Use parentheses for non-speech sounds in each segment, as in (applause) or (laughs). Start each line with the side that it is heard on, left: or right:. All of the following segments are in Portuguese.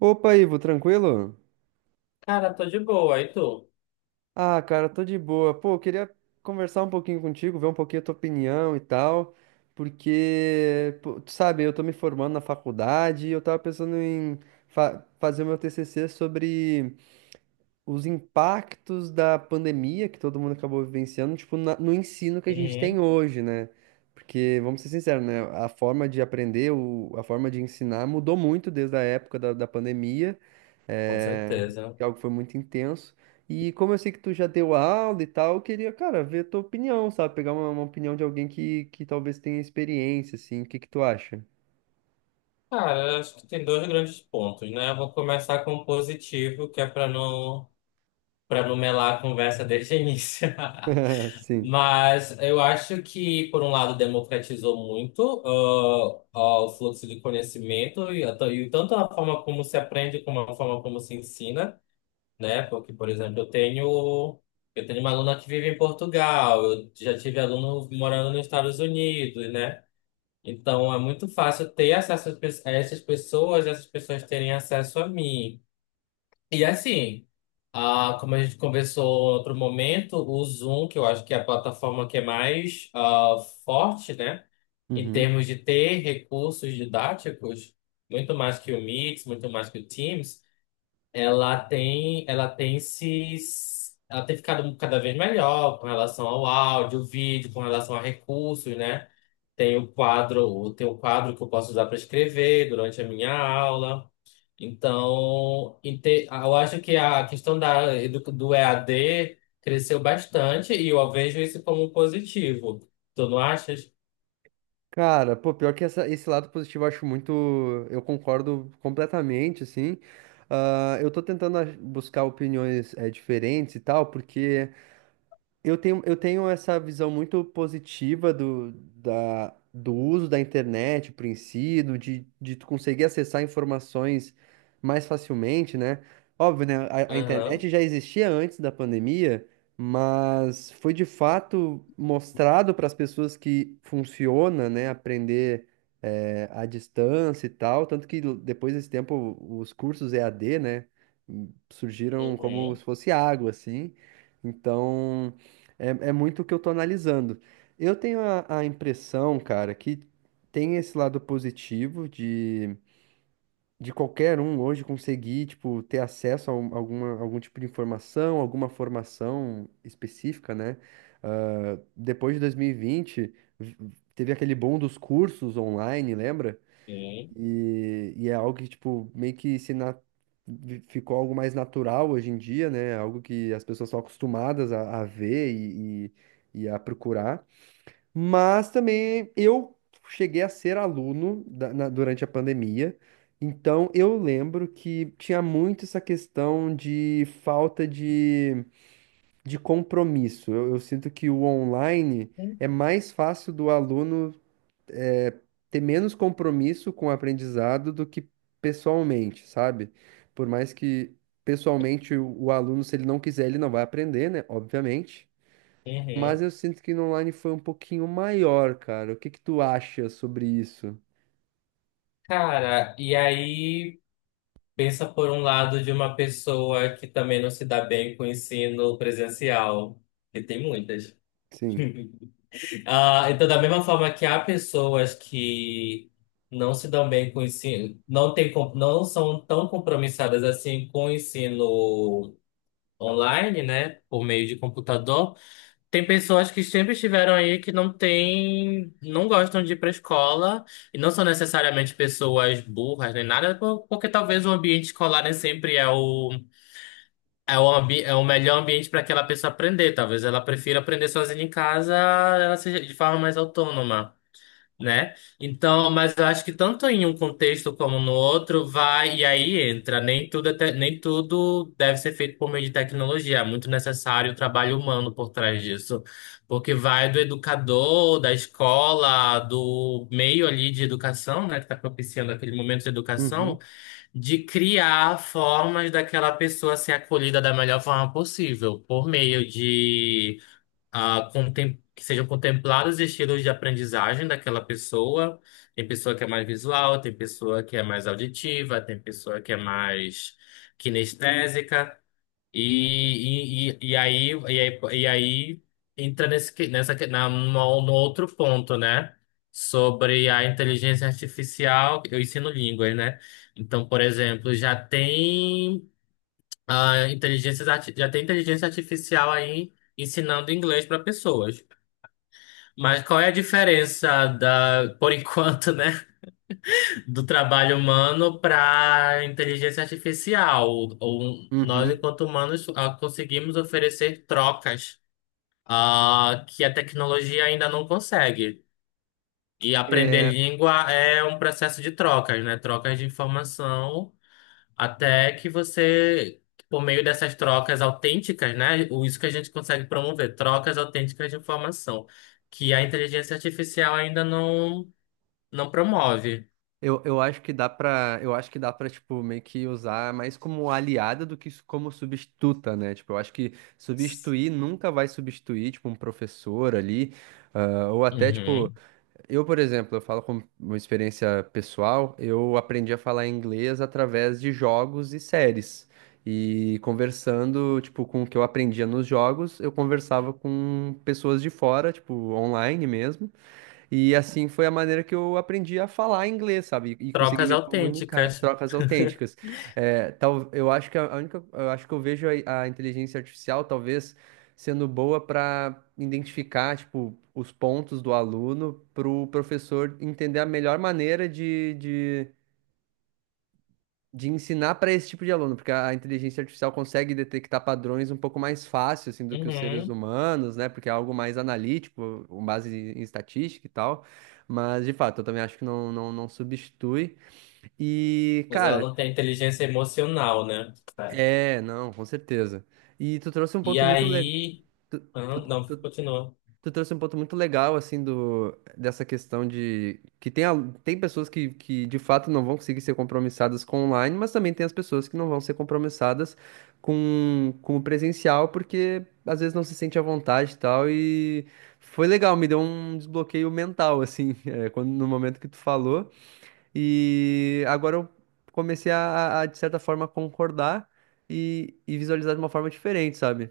right: Opa, Ivo, tranquilo?
left: Cara, tô de boa, e tu?
right: Ah, cara, tô de boa. Pô, eu queria conversar um pouquinho contigo, ver um pouquinho a tua opinião e tal, porque, pô, tu sabe, eu tô me formando na faculdade e eu tava pensando em fazer o meu TCC sobre os impactos da pandemia que todo mundo acabou vivenciando, tipo, no ensino que a gente tem
left: Uhum,
right: hoje, né? Porque, vamos ser sinceros, né? A forma de aprender, a forma de ensinar mudou muito desde a época da pandemia,
left: com
right: é,
left: certeza.
right: que é algo que foi muito intenso. E como eu sei que tu já deu aula e tal, eu queria, cara, ver a tua opinião, sabe? Pegar uma opinião de alguém que talvez tenha experiência, assim. O que que tu acha?
left: Cara, eu acho que tem dois grandes pontos, né? Eu vou começar com o positivo, que é pra não, para não melar a conversa desde o início. (laughs)
right: (laughs) Sim.
left: Mas eu acho que, por um lado, democratizou muito o fluxo de conhecimento e tanto a forma como se aprende como a forma como se ensina, né? Porque, por exemplo, eu tenho uma aluna que vive em Portugal, eu já tive aluno morando nos Estados Unidos, né? Então é muito fácil ter acesso a essas pessoas terem acesso a mim. E assim, como a gente conversou em outro momento, o Zoom, que eu acho que é a plataforma que é mais forte, né, em
right: Uhum.
left: termos de ter recursos didáticos, muito mais que o Meet, muito mais que o Teams. Ela tem se Ela tem ficado cada vez melhor com relação ao áudio, vídeo, com relação a recursos, né? Tem o quadro, tem um quadro que eu posso usar para escrever durante a minha aula. Então, eu acho que a questão do EAD cresceu bastante e eu vejo isso como positivo. Tu não achas?
right: Cara, pô, pior que esse lado positivo eu acho muito. Eu concordo completamente, assim. Ah, eu tô tentando buscar opiniões diferentes e tal, porque. Eu tenho essa visão muito positiva do uso da internet, por em si, de tu conseguir acessar informações mais facilmente, né? Óbvio, né? A
left: Aham.
right: internet já existia antes da pandemia, mas foi de fato mostrado para as pessoas que funciona, né? Aprender à distância e tal. Tanto que depois desse tempo, os cursos EAD, né? Surgiram como
left: Uhum.
right: se fosse água, assim. Então. É, é muito o que eu tô analisando. Eu tenho a impressão, cara, que tem esse lado positivo de qualquer um hoje conseguir, tipo, ter acesso a alguma, algum tipo de informação, alguma formação específica, né? Ah, depois de 2020, teve aquele boom dos cursos online, lembra?
left: Sim.
right: E é algo que, tipo, meio que se na- vi- ficou algo mais natural hoje em dia, né? Algo que as pessoas estão acostumadas a ver e a procurar. Mas também eu cheguei a ser aluno durante a pandemia. Então eu lembro que tinha muito essa questão de falta de compromisso. Eu sinto que o online é mais fácil do aluno é, ter menos compromisso com o aprendizado do que pessoalmente, sabe? Por mais que pessoalmente o aluno, se ele não quiser, ele não vai aprender, né? Obviamente. Mas
left: Uhum.
right: eu sinto que no online foi um pouquinho maior, cara. O que que tu acha sobre isso?
left: Cara, e aí pensa por um lado de uma pessoa que também não se dá bem com o ensino presencial, que tem muitas.
right: Sim.
left: Ah, então, da mesma forma que há pessoas que não se dão bem com o ensino, não são tão compromissadas assim com o ensino online, né, por meio de computador, tem pessoas que sempre estiveram aí que não têm, não gostam de ir para a escola e não são necessariamente pessoas burras nem nada, porque talvez o ambiente escolar nem sempre é o É o, ambi é o melhor ambiente para aquela pessoa aprender. Talvez ela prefira aprender sozinha em casa, ela seja de forma mais autônoma, né? Então, mas eu acho que tanto em um contexto como no outro vai e aí entra. Nem tudo deve ser feito por meio de tecnologia. É muito necessário o trabalho humano por trás disso, porque vai do educador, da escola, do meio ali de educação, né, que está propiciando aquele momento de
right: Uhum.
left: educação, de criar formas daquela pessoa ser acolhida da melhor forma possível, por meio de que sejam contemplados estilos de aprendizagem daquela pessoa. Tem pessoa que é mais visual, tem pessoa que é mais auditiva, tem pessoa que é mais kinestésica. E aí, e aí, e aí entra nesse, que- nessa, que- na, no, no outro ponto, né? Sobre a inteligência artificial, eu ensino línguas, né? Então, por exemplo, já tem inteligência artificial aí ensinando inglês para pessoas. Mas qual é a diferença da, por enquanto, né, do trabalho humano para inteligência artificial? Ou nós,
right: Uhum.
left: enquanto humanos, conseguimos oferecer trocas, que a tecnologia ainda não consegue. E aprender língua é um processo de trocas, né? Trocas de informação até que você, por meio dessas trocas autênticas, né? Isso que a gente consegue promover, trocas autênticas de informação, que a inteligência artificial ainda não promove.
right: Eu acho que dá pra, eu acho que dá pra, tipo, meio que usar mais como aliada do que como substituta, né? Tipo, eu acho que substituir nunca vai substituir, tipo, um professor ali, ah, ou até, tipo,
left: Uhum.
right: eu, por exemplo, eu falo com uma experiência pessoal, eu aprendi a falar inglês através de jogos e séries. E conversando, tipo, com o que eu aprendia nos jogos eu conversava com pessoas de fora tipo online mesmo e assim foi a maneira que eu aprendi a falar inglês, sabe? E conseguir
left: Trocas
right: me comunicar,
left: autênticas.
right: trocas autênticas. É, tal, eu acho que a única, eu acho que eu vejo a inteligência artificial talvez sendo boa para identificar, tipo, os pontos do aluno para o professor entender a melhor maneira de ensinar para esse tipo de aluno, porque a inteligência artificial consegue detectar padrões um pouco mais fácil assim do que os seres
left: Uhum.
right: humanos, né? Porque é algo mais analítico, com base em estatística e tal. Mas de fato, eu também acho que não, não, não substitui. E,
left: Mas ela
right: cara,
left: não tem inteligência emocional, né? É.
right: é, não, com certeza. E tu trouxe um
left: E
right: ponto muito legal.
left: aí. Ah, não, continua.
right: Tu trouxe um ponto muito legal, assim, do, dessa questão de que tem, tem pessoas que de fato não vão conseguir ser compromissadas com online, mas também tem as pessoas que não vão ser compromissadas com o presencial, porque às vezes não se sente à vontade e tal. E foi legal, me deu um desbloqueio mental, assim, (laughs) é, quando, no momento que tu falou. E agora eu comecei de certa forma, concordar e visualizar de uma forma diferente, sabe?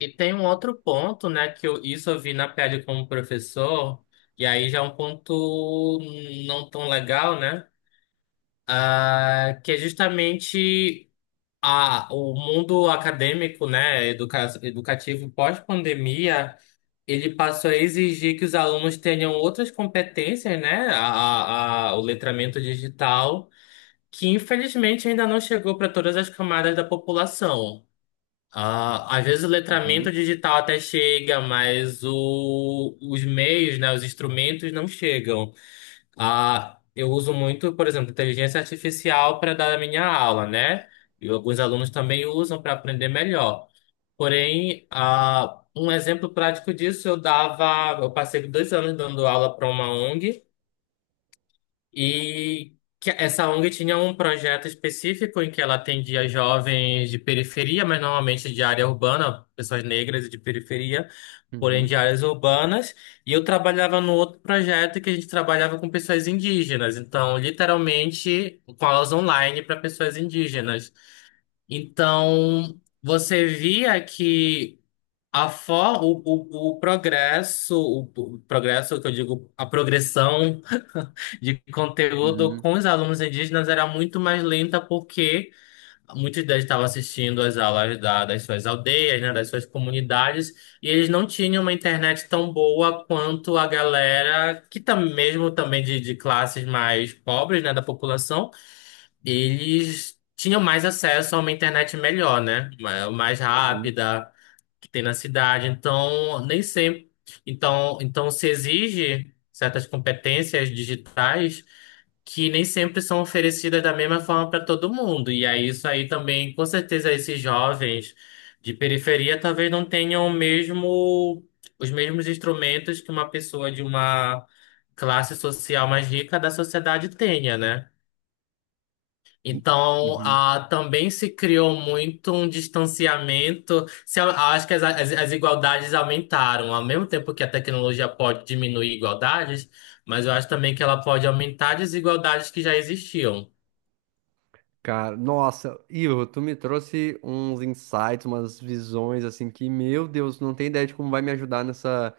left: E tem um outro ponto, né? Isso eu vi na pele como professor, e aí já é um ponto não tão legal, né? É, que é justamente o mundo acadêmico, né, educa, educativo pós-pandemia, ele passou a exigir que os alunos tenham outras competências, né, o letramento digital, que infelizmente ainda não chegou para todas as camadas da população. Ah, às vezes o letramento
right: Uhum,
left: digital até chega, mas os meios, né, os instrumentos não chegam. Ah, eu uso muito, por exemplo, inteligência artificial para dar a minha aula, né? E alguns alunos também usam para aprender melhor. Porém, ah, um exemplo prático disso, eu dava, eu passei dois anos dando aula para uma ONG e que essa ONG tinha um projeto específico em que ela atendia jovens de periferia, mas normalmente de área urbana, pessoas negras e de periferia, porém de
right: uhum,
left: áreas urbanas, e eu trabalhava no outro projeto que a gente trabalhava com pessoas indígenas, então literalmente com aulas online para pessoas indígenas. Então você via que a for, o, o, o progresso, o, o progresso que eu digo, a progressão de conteúdo
right: uhum,
left: com os alunos indígenas era muito mais lenta, porque muitos deles estavam assistindo às aulas das suas aldeias, né, das suas comunidades, e eles não tinham uma internet tão boa quanto a galera mesmo também de classes mais pobres, né, da população, eles tinham mais acesso a uma internet melhor, né, mais
right: uhum,
left: rápida que tem na cidade. Então, nem sempre. Então, então se exige certas competências digitais que nem sempre são oferecidas da mesma forma para todo mundo. E aí isso aí também, com certeza, esses jovens de periferia talvez não tenham o mesmo, os mesmos instrumentos que uma pessoa de uma classe social mais rica da sociedade tenha, né? Então,
right: uhum.
left: ah, também se criou muito um distanciamento. Se, Eu acho que as igualdades aumentaram, ao mesmo tempo que a tecnologia pode diminuir igualdades, mas eu acho também que ela pode aumentar desigualdades que já existiam.
right: Cara, nossa, Ivo, tu me trouxe uns insights, umas visões assim que, meu Deus, não tem ideia de como vai me ajudar nessa,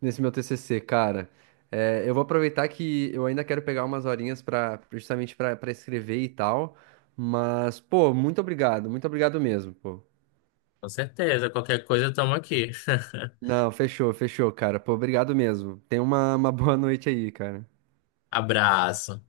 right: nesse meu TCC, cara. É, eu vou aproveitar que eu ainda quero pegar umas horinhas para justamente para escrever e tal, mas pô, muito obrigado mesmo, pô.
left: Com certeza, qualquer coisa, estamos aqui.
right: Não, fechou, fechou, cara. Pô, obrigado mesmo. Tenha uma boa noite aí, cara.
left: (laughs) Abraço.